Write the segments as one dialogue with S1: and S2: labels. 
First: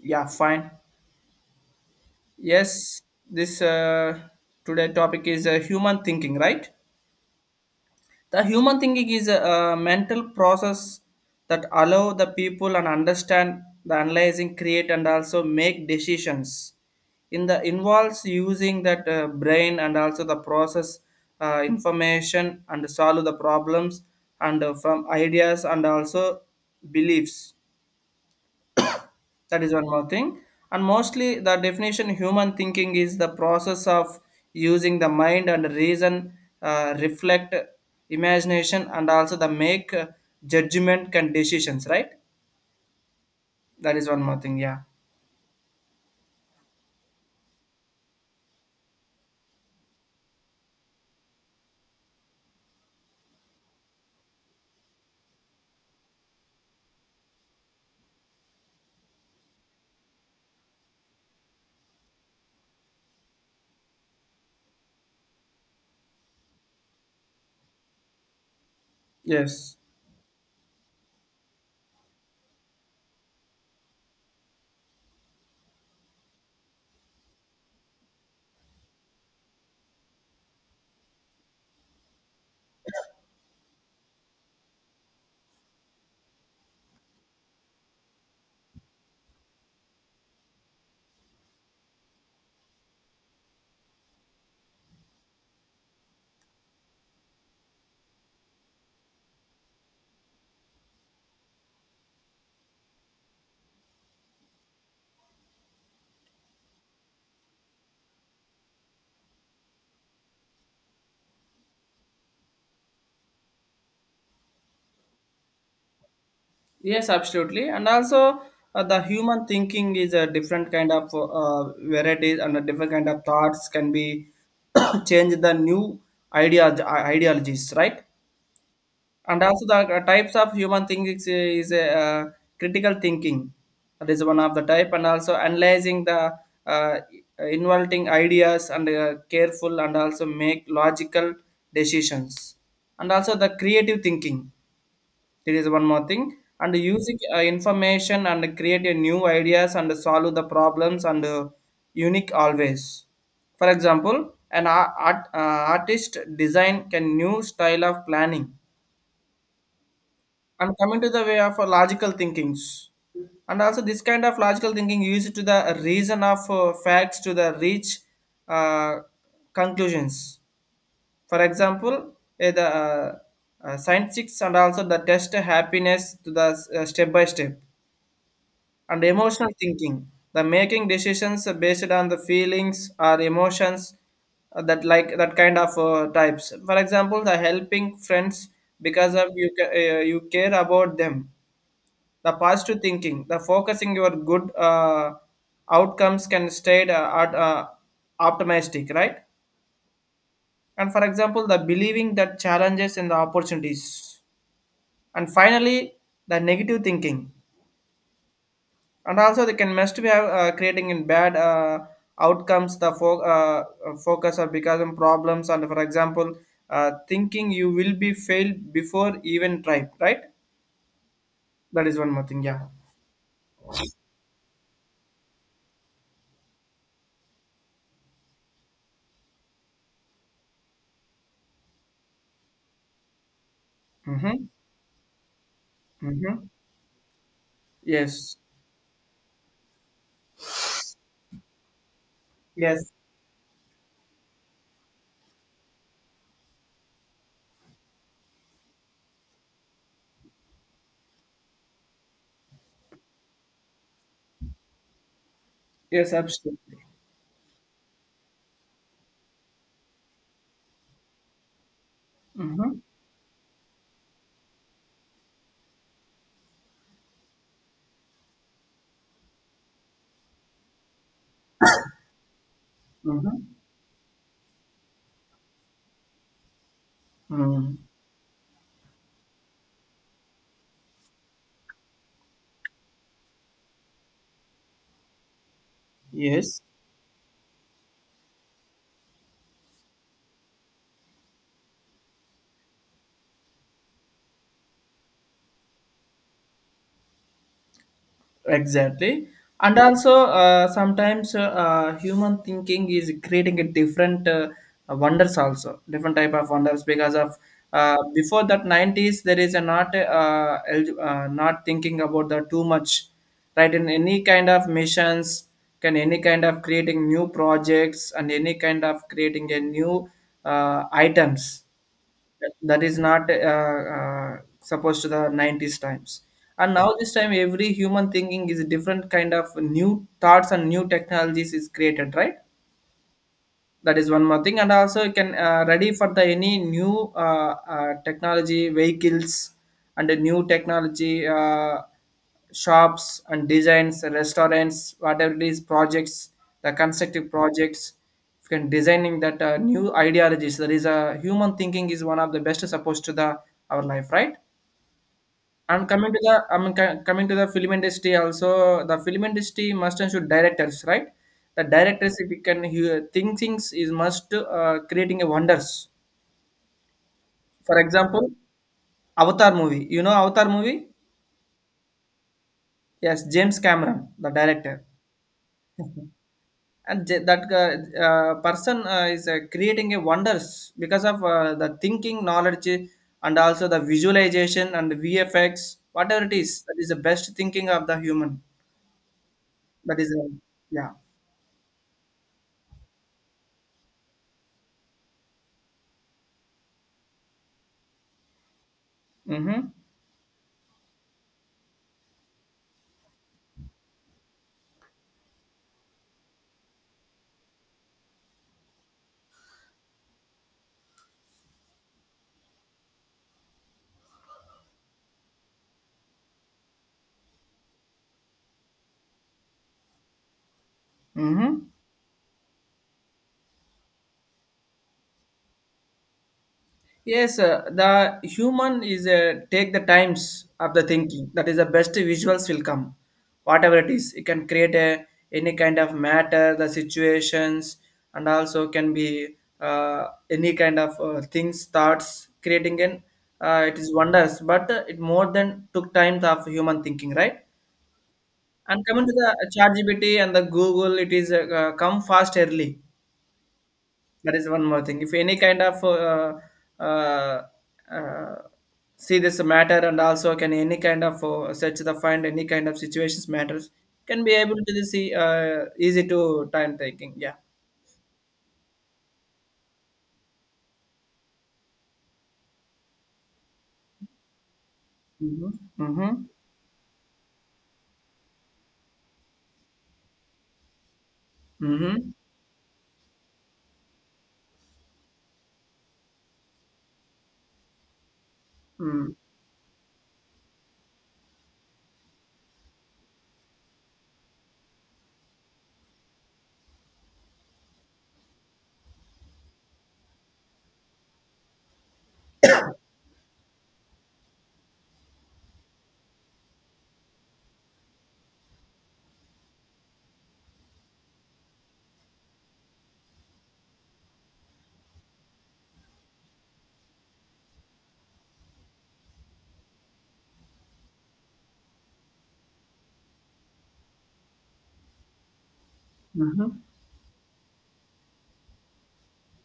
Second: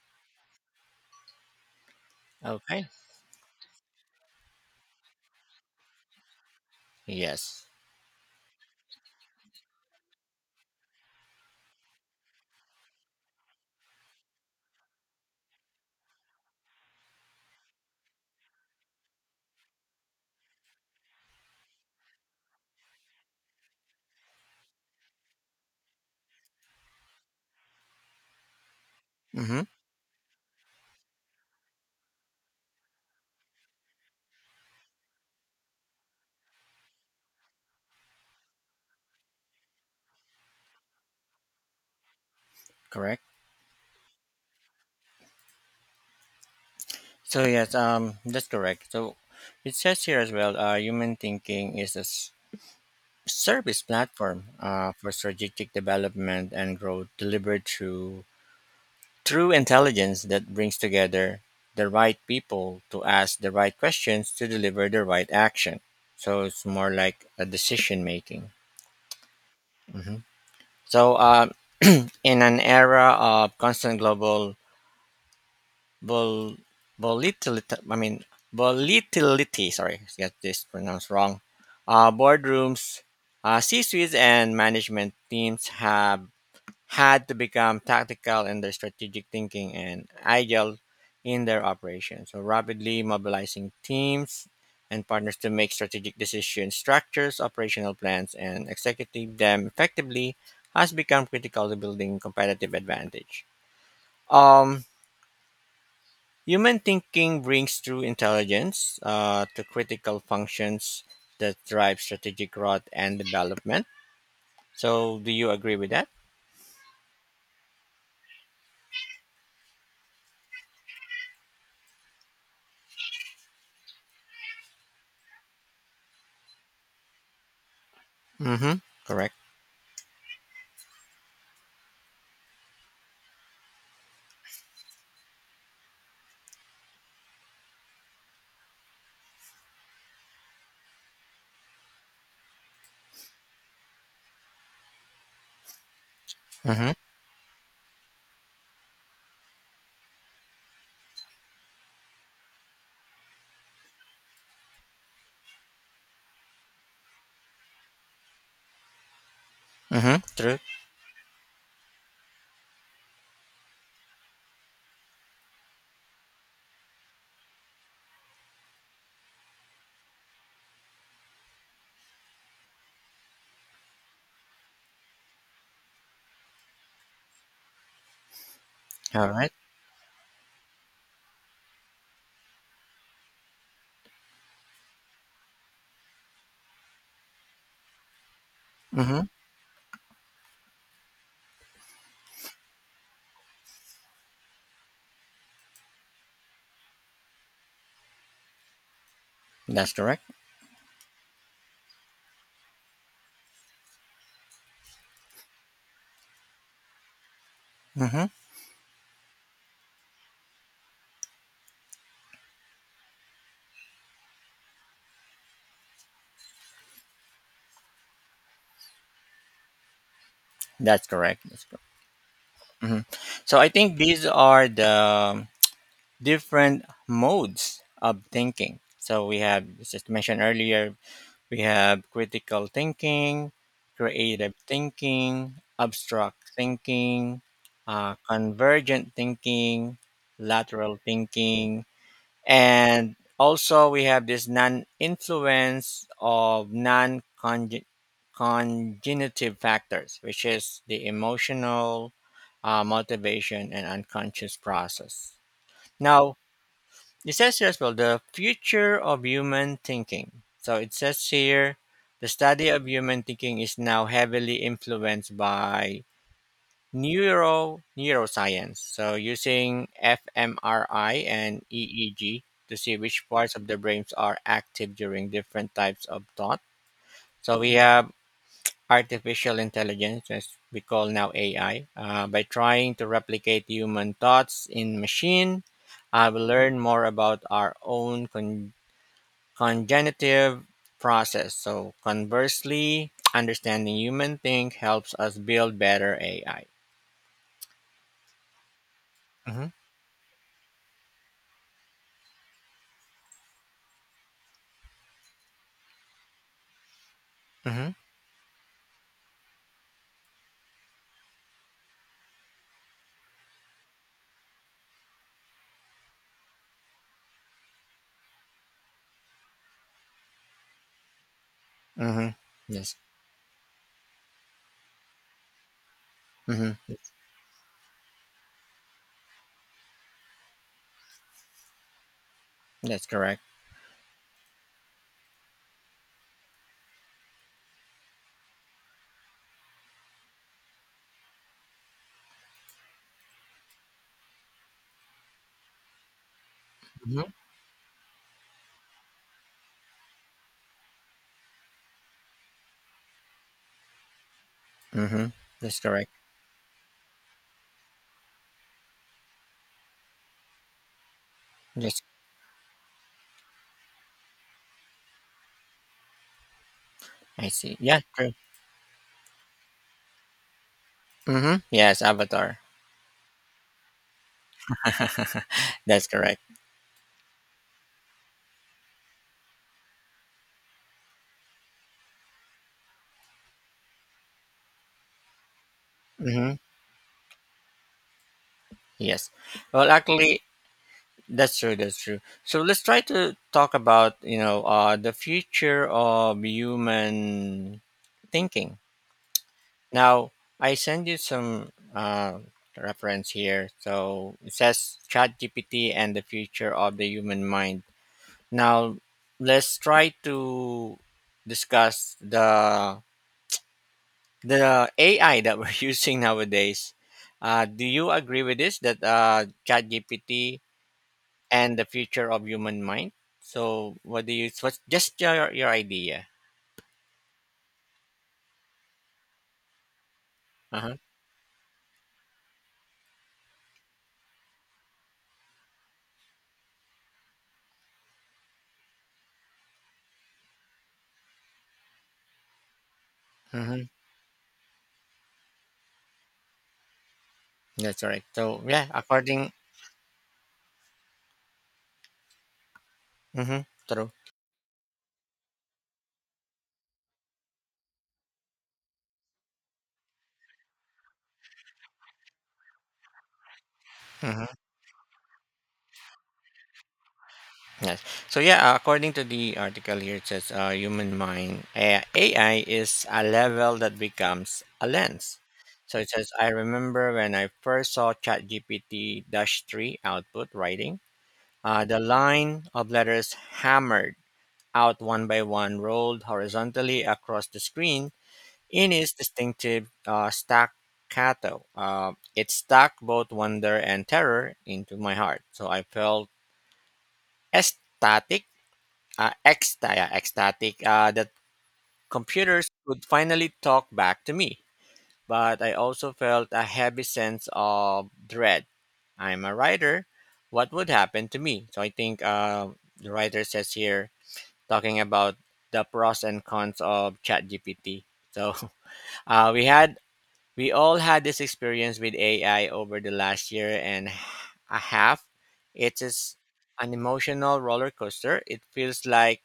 S1: Yeah, fine.
S2: Okay.
S1: Yes, this today topic is human thinking, right?
S2: Yes.
S1: The human thinking is a mental process that allow the people and understand the analyzing, create, and also make decisions. In the involves using that brain and also the process information and solve the problems and from ideas and also beliefs. That
S2: Mm-hmm.
S1: is one more thing. And mostly the definition human thinking is the process of using the mind and reason, reflect imagination, and also the make judgment and decisions, right?
S2: Correct.
S1: That is one more thing, yeah.
S2: So yes, that's correct. So it says here as well, human thinking is a service platform for strategic development and growth delivered through through intelligence that brings together the right people to ask the right questions to deliver the right action. So it's more like a decision making.
S1: Yes.
S2: hmm So in an era of constant global vol- volatility. Volatility. Sorry, get this pronounced wrong. Boardrooms, C-suites, and management teams have had to become tactical in their strategic thinking and agile in their operations. So rapidly mobilizing teams and partners to make strategic decisions, structures, operational plans, and executing them effectively has become critical to building competitive advantage. Um, Human thinking brings true intelligence to critical functions that drive strategic growth and development. So, do you agree with that?
S1: Yes, absolutely. And also the human thinking is a different kind of varieties and a different kind of thoughts can be change the new ideas, ideologies, right?
S2: Mm-hmm. Correct.
S1: And also the types of human thinking is a critical thinking, that is one of the type, and also analyzing the uh, involving ideas and careful and also make logical decisions, and also the creative thinking, there is one more thing, and
S2: Mm-hmm.
S1: using information and create a new ideas and solve the problems and unique always. For example an art, artist design can new style of planning,
S2: Mm-hmm. True.
S1: and coming to the way of logical thinkings, and also this kind of logical thinking used to the reason of facts to the reach uh, conclusions. For example eh, the scientific and also the test happiness to the step by step, and
S2: All
S1: emotional
S2: right.
S1: thinking, the making decisions based on the feelings or emotions, that like that kind of types. For example the helping friends because
S2: Mm-hmm.
S1: of you care about them. The positive thinking, the focusing your good outcomes, can stay optimistic, right?
S2: That's correct.
S1: And for example the believing that challenges and the opportunities, and finally the negative thinking,
S2: Mm-hmm.
S1: and also they can must be creating in bad outcomes, the focus or becoming problems. And for example thinking you will be failed before even try, right?
S2: That's correct. That's
S1: That
S2: correct.
S1: is one more thing, yeah.
S2: hmm So, I think these are the different modes of thinking. So, we have, as I mentioned earlier, we have critical thinking,
S1: Mm-hmm.
S2: creative thinking, abstract
S1: Mm-hmm.
S2: thinking,
S1: Yes.
S2: convergent thinking, lateral thinking,
S1: Yes.
S2: and also we have this non influence of non congenitive factors, which is the emotional, motivation, and unconscious process.
S1: Yes,
S2: Now,
S1: absolutely.
S2: it says here as well the future of human thinking. So it says here the study
S1: Mm-hmm.
S2: of human thinking is now heavily influenced by neuroscience. So using fMRI and EEG to see which
S1: Mm-hmm.
S2: parts of the brains are active during different types of thought. So we
S1: Mm.
S2: have artificial intelligence, as we call now AI, by trying to replicate human thoughts in machine I will
S1: Yes,
S2: learn more about our own cognitive process. So, conversely, understanding human think helps us build better AI.
S1: exactly.
S2: Mm-hmm.
S1: And also, sometimes human thinking is creating a different wonders also, different type of wonders because of
S2: Mm-hmm.
S1: before that 90s, there is a not not thinking about the too much, right? In any kind of missions, can any kind of creating new projects and any kind of creating a new items
S2: Mm-hmm.
S1: that
S2: Yes.
S1: is not supposed to the 90s times. And now
S2: Mm-hmm.
S1: this time every human thinking is a different kind of new thoughts and new technologies is created, right?
S2: That's correct.
S1: That is one more thing, and also you can ready for the any new technology vehicles and the new technology shops and designs, restaurants, whatever it is, projects, the
S2: Mhm.
S1: constructive projects, you can designing that new ideologies. There is a human thinking is one of the best supposed to the our life, right?
S2: Mm-hmm. That's correct.
S1: Coming to the film industry also. The film industry must and should directors, right? The
S2: Yes.
S1: directors, if you can hear think things is must creating a wonders.
S2: I see.
S1: For
S2: Yeah.
S1: example,
S2: True.
S1: Avatar movie. You know Avatar movie?
S2: Mm-hmm. Yes. Avatar.
S1: Yes, James Cameron, the director.
S2: That's
S1: Mhm.
S2: correct.
S1: And j- that person is creating a wonders because of the thinking knowledge and also the visualization and the VFX, whatever it is,
S2: Mm-hmm.
S1: that is the best thinking of the human.
S2: Yes. Well,
S1: That is
S2: actually,
S1: yeah.
S2: that's true. That's true. So let's try to talk about the future of human thinking.
S1: Mm-hmm.
S2: Now, I send you some uh, reference here. So it says ChatGPT and the future of the human mind. Now, let's try to discuss the AI that we're using nowadays. Do you agree with this that ChatGPT
S1: Mm-hmm.
S2: and the future of human mind? So, what do you? What's just your idea?
S1: Yes, the human is take the times of
S2: Uh
S1: the
S2: huh.
S1: thinking. That is the best visuals will come, whatever it is. You can create a, any kind of matter, the situations, and also can be any kind of things, thoughts. Creating an it
S2: Mm-hmm.
S1: is wonders, but it more than took times of human thinking, right?
S2: That's right. So
S1: And
S2: yeah,
S1: coming to the
S2: according.
S1: ChatGPT and the Google, it is come fast early.
S2: Mm-hmm. True.
S1: That is one more thing. If any kind of uh, uh, see this matter, and also can any kind of search the find any kind of situations matters, can be
S2: Mhm.
S1: able to see easy to time taking. Yeah.
S2: Yes. So yeah, according to the article here, it says human mind AI is a level that becomes a lens.
S1: Mm-hmm.
S2: So it
S1: Mm-hmm.
S2: says, I remember when I first saw ChatGPT-3 output writing, the
S1: Mm-hmm.
S2: line of letters hammered out one by one, rolled horizontally across the screen in its distinctive staccato. It stuck both wonder and terror into my heart. So I felt ecstatic ecstatic that computers could finally talk back to me. But I also felt a heavy sense of dread. I'm a writer. What would happen to me? So I think the writer says here talking about the pros and cons of ChatGPT. So uh, we had we all had this experience with AI over the last year and a half. It is
S1: Mm-hmm.
S2: an emotional roller coaster. It feels like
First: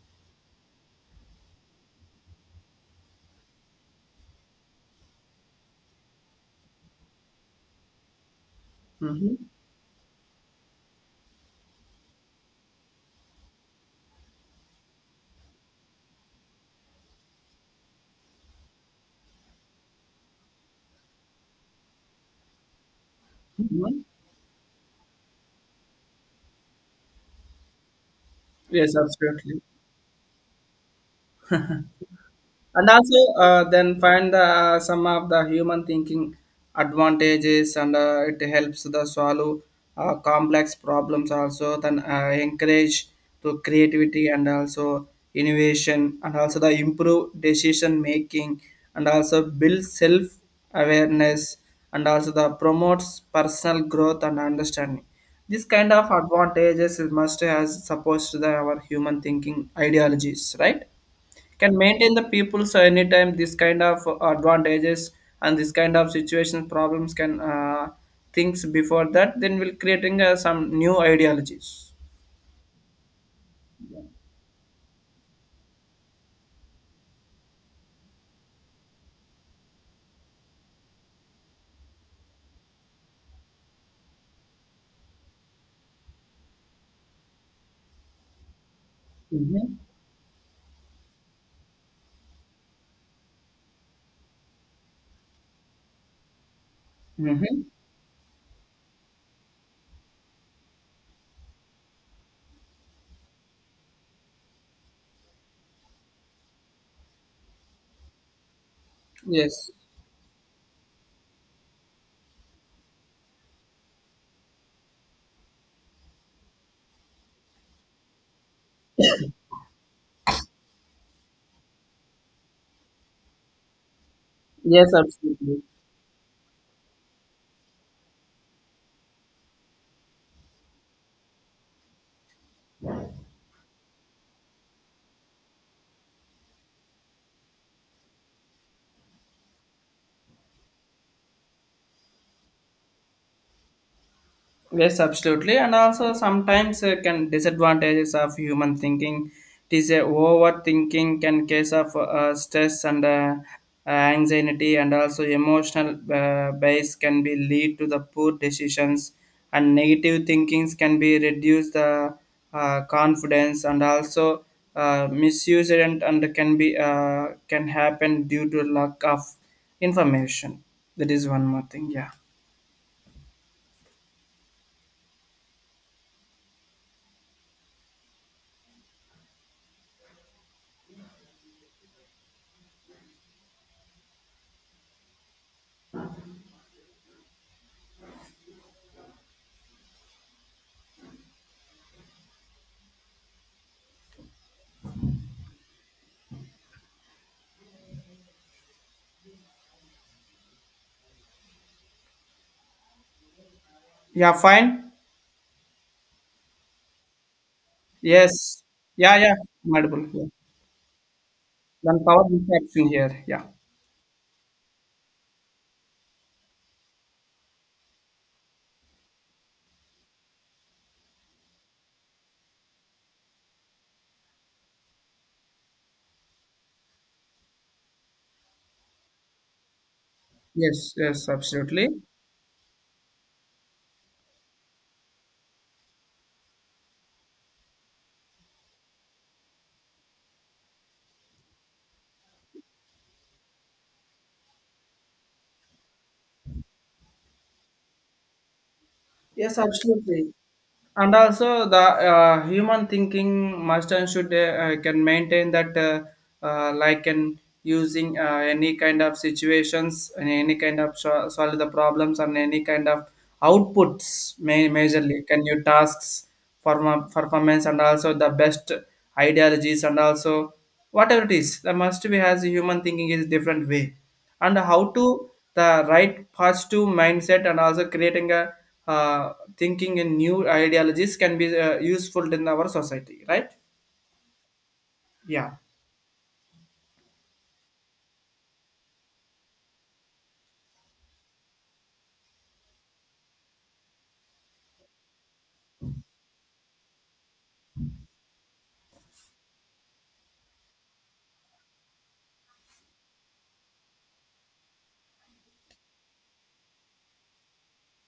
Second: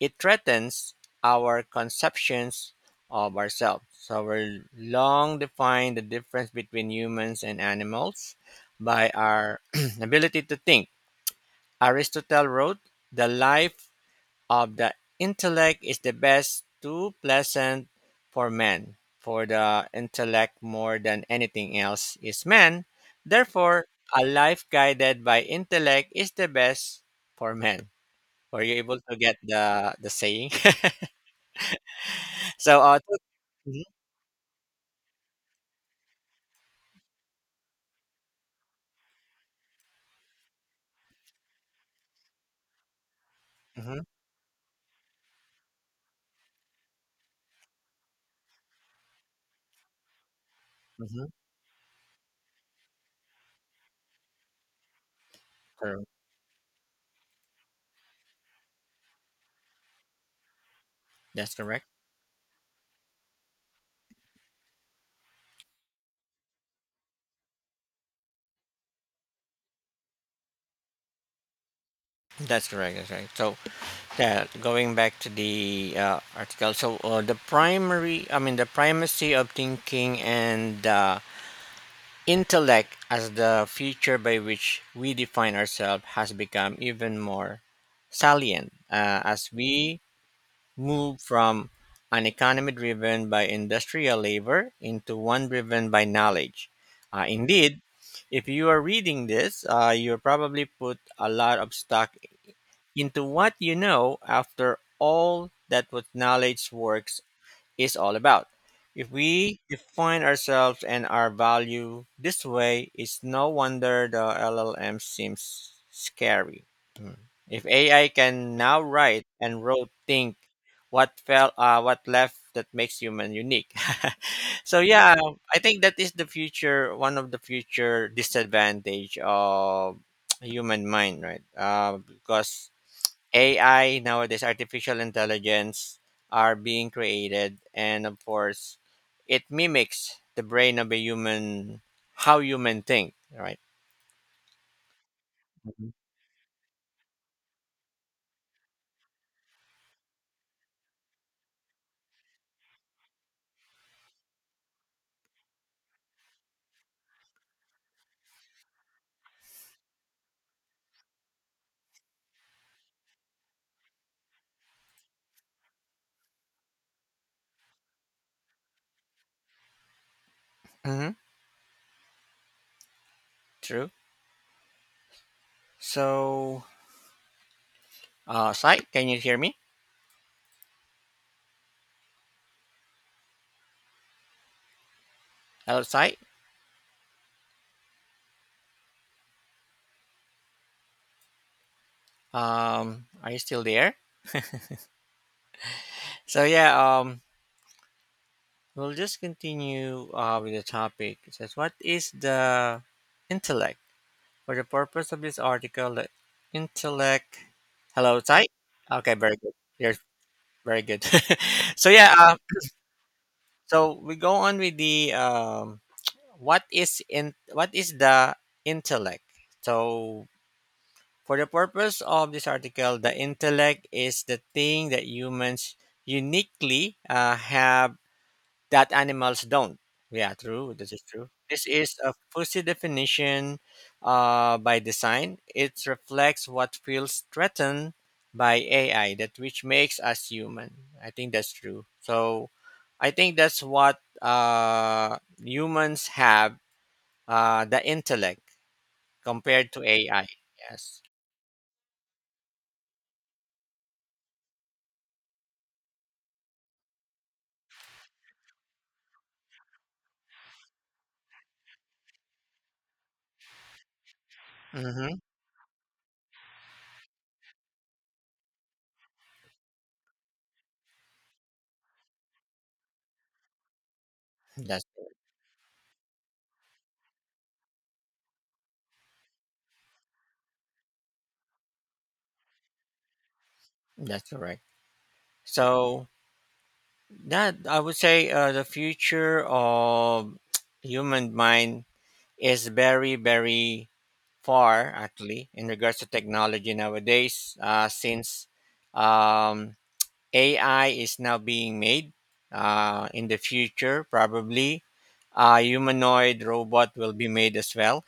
S2: it threatens our conceptions of ourselves. So we long defined the difference between humans and animals by
S1: Mm-hmm.
S2: our ability to think. Aristotle wrote, "The life of the intellect is the best too pleasant for man, for the intellect more than anything else is man, therefore
S1: Mm-hmm.
S2: a life guided by intellect is the best for man." Were you
S1: Yes,
S2: able to get
S1: absolutely.
S2: the saying? So
S1: And also
S2: Mhm,
S1: then find the some of the human thinking advantages, and it helps the solve complex problems also, then encourage to
S2: mhm,
S1: creativity and also innovation, and also the improve decision making, and also build self
S2: mhm,
S1: awareness, and also the promotes personal growth and understanding. This kind
S2: correct.
S1: of advantages is must has supposed to the our human thinking ideologies, right?
S2: That's
S1: Can
S2: correct,
S1: maintain the people's anytime this kind of advantages, and this kind of situation problems can things before that, then we'll creating some new ideologies.
S2: that's correct. That's right. So, yeah, going back to the article. So, the primary, I mean, the primacy of thinking and intellect, as the feature by which we define ourselves, has become even more salient as
S1: Mm-hmm.
S2: we move from an economy driven by industrial labor into one driven by knowledge.
S1: Mm-hmm.
S2: Indeed, if you are reading this, you probably put a lot of stock into what you know after all that what knowledge works is all about. If we
S1: Yes.
S2: define ourselves and our value this way, it's no wonder the LLM seems scary. Mm. If AI can now write and wrote think what fell what left that makes human unique. So
S1: Yes,
S2: yeah, I
S1: absolutely.
S2: think that is the future one of the future disadvantage of human mind, right? Because AI nowadays, artificial intelligence, are being created, and of course, it mimics the brain of a human, how human think, right?
S1: Yes, absolutely, and
S2: mm
S1: also sometimes can disadvantages of human thinking. It is a overthinking can case of stress and anxiety, and also emotional base can be lead to the poor decisions, and negative thinkings can be reduce the confidence, and also misuse it, and can be can happen due to lack of information. That
S2: Mm-hmm.
S1: is one more thing. Yeah.
S2: True. So, Sai, can you hear me? Hello, Sai. Are you still there? So yeah, we'll just continue with the topic. It says, what is the intellect?
S1: Yeah.
S2: For the
S1: Fine.
S2: purpose of this article, the intellect. Hello, Sai.
S1: Yes.
S2: Okay,
S1: Yeah, yeah.
S2: very good. You're
S1: Multiple. Yeah.
S2: Very good. So
S1: Then
S2: yeah,
S1: power interaction here. Yeah.
S2: so we go on with the what is the intellect? So for the purpose of this article, the intellect is the thing that humans uniquely have that animals don't. Yeah, true.
S1: Yes,
S2: This is
S1: yes,
S2: true. This
S1: absolutely.
S2: is a fuzzy definition by design. It reflects what feels threatened by AI, that which makes us human. I think that's true. So I think that's what humans have the intellect
S1: Yes,
S2: compared to AI.
S1: absolutely.
S2: Yes.
S1: And also the human thinking must and should can maintain that like in using any kind of situations, and any kind of solve the problems, and any kind of outputs
S2: Mm-hmm.
S1: majorly can you tasks performance, and also the best ideologies, and also whatever it is the must be has a human thinking is different way and
S2: That's
S1: how to the right positive mindset, and also creating a thinking in new ideologies can be useful in our society, right?
S2: that's correct.
S1: Yeah.
S2: So that I would say the future of human mind is very far actually in regards to technology nowadays since um, ai is now being made in the future probably a humanoid robot will be made as well.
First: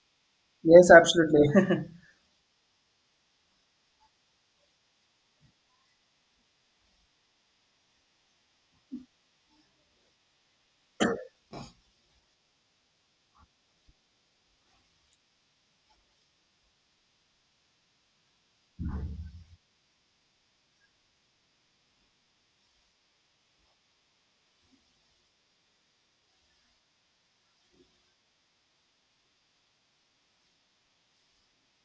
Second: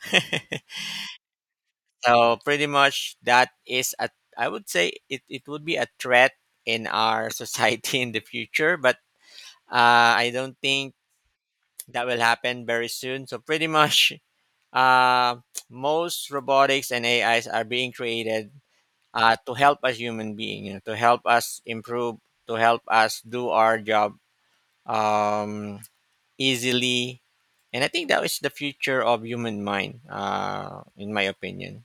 S1: Yes, absolutely.
S2: So pretty much that is a, I would say it, would be a threat in our society in the future, but I don't think that will happen very soon. So pretty much uh, most robotics and AIs are being created to help us human being, you know, to help us improve, to help us do our job um, easily. And I think that is the future of human mind, in my opinion.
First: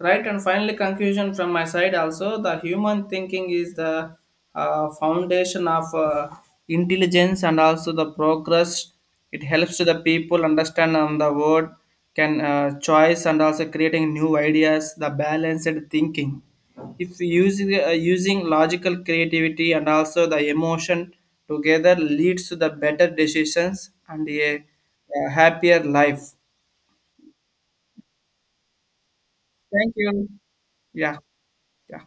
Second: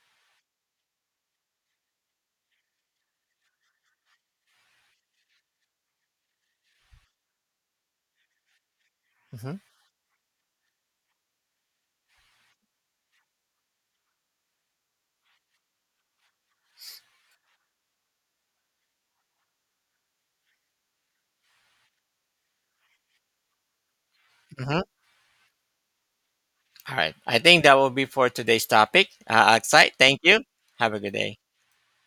S1: Right, and finally, conclusion from my side also the human thinking is the foundation of intelligence and also the progress. It
S2: Mhm,
S1: helps to the people understand on the world, can choice, and also creating new ideas, the balanced thinking. If using logical creativity and also the emotion together leads to the better decisions and a,
S2: mhm.
S1: a happier life.
S2: All right. I think that will be for today's topic. Akshay,
S1: Thank
S2: thank
S1: you.
S2: you. Have a good
S1: Yeah,
S2: day.
S1: yeah,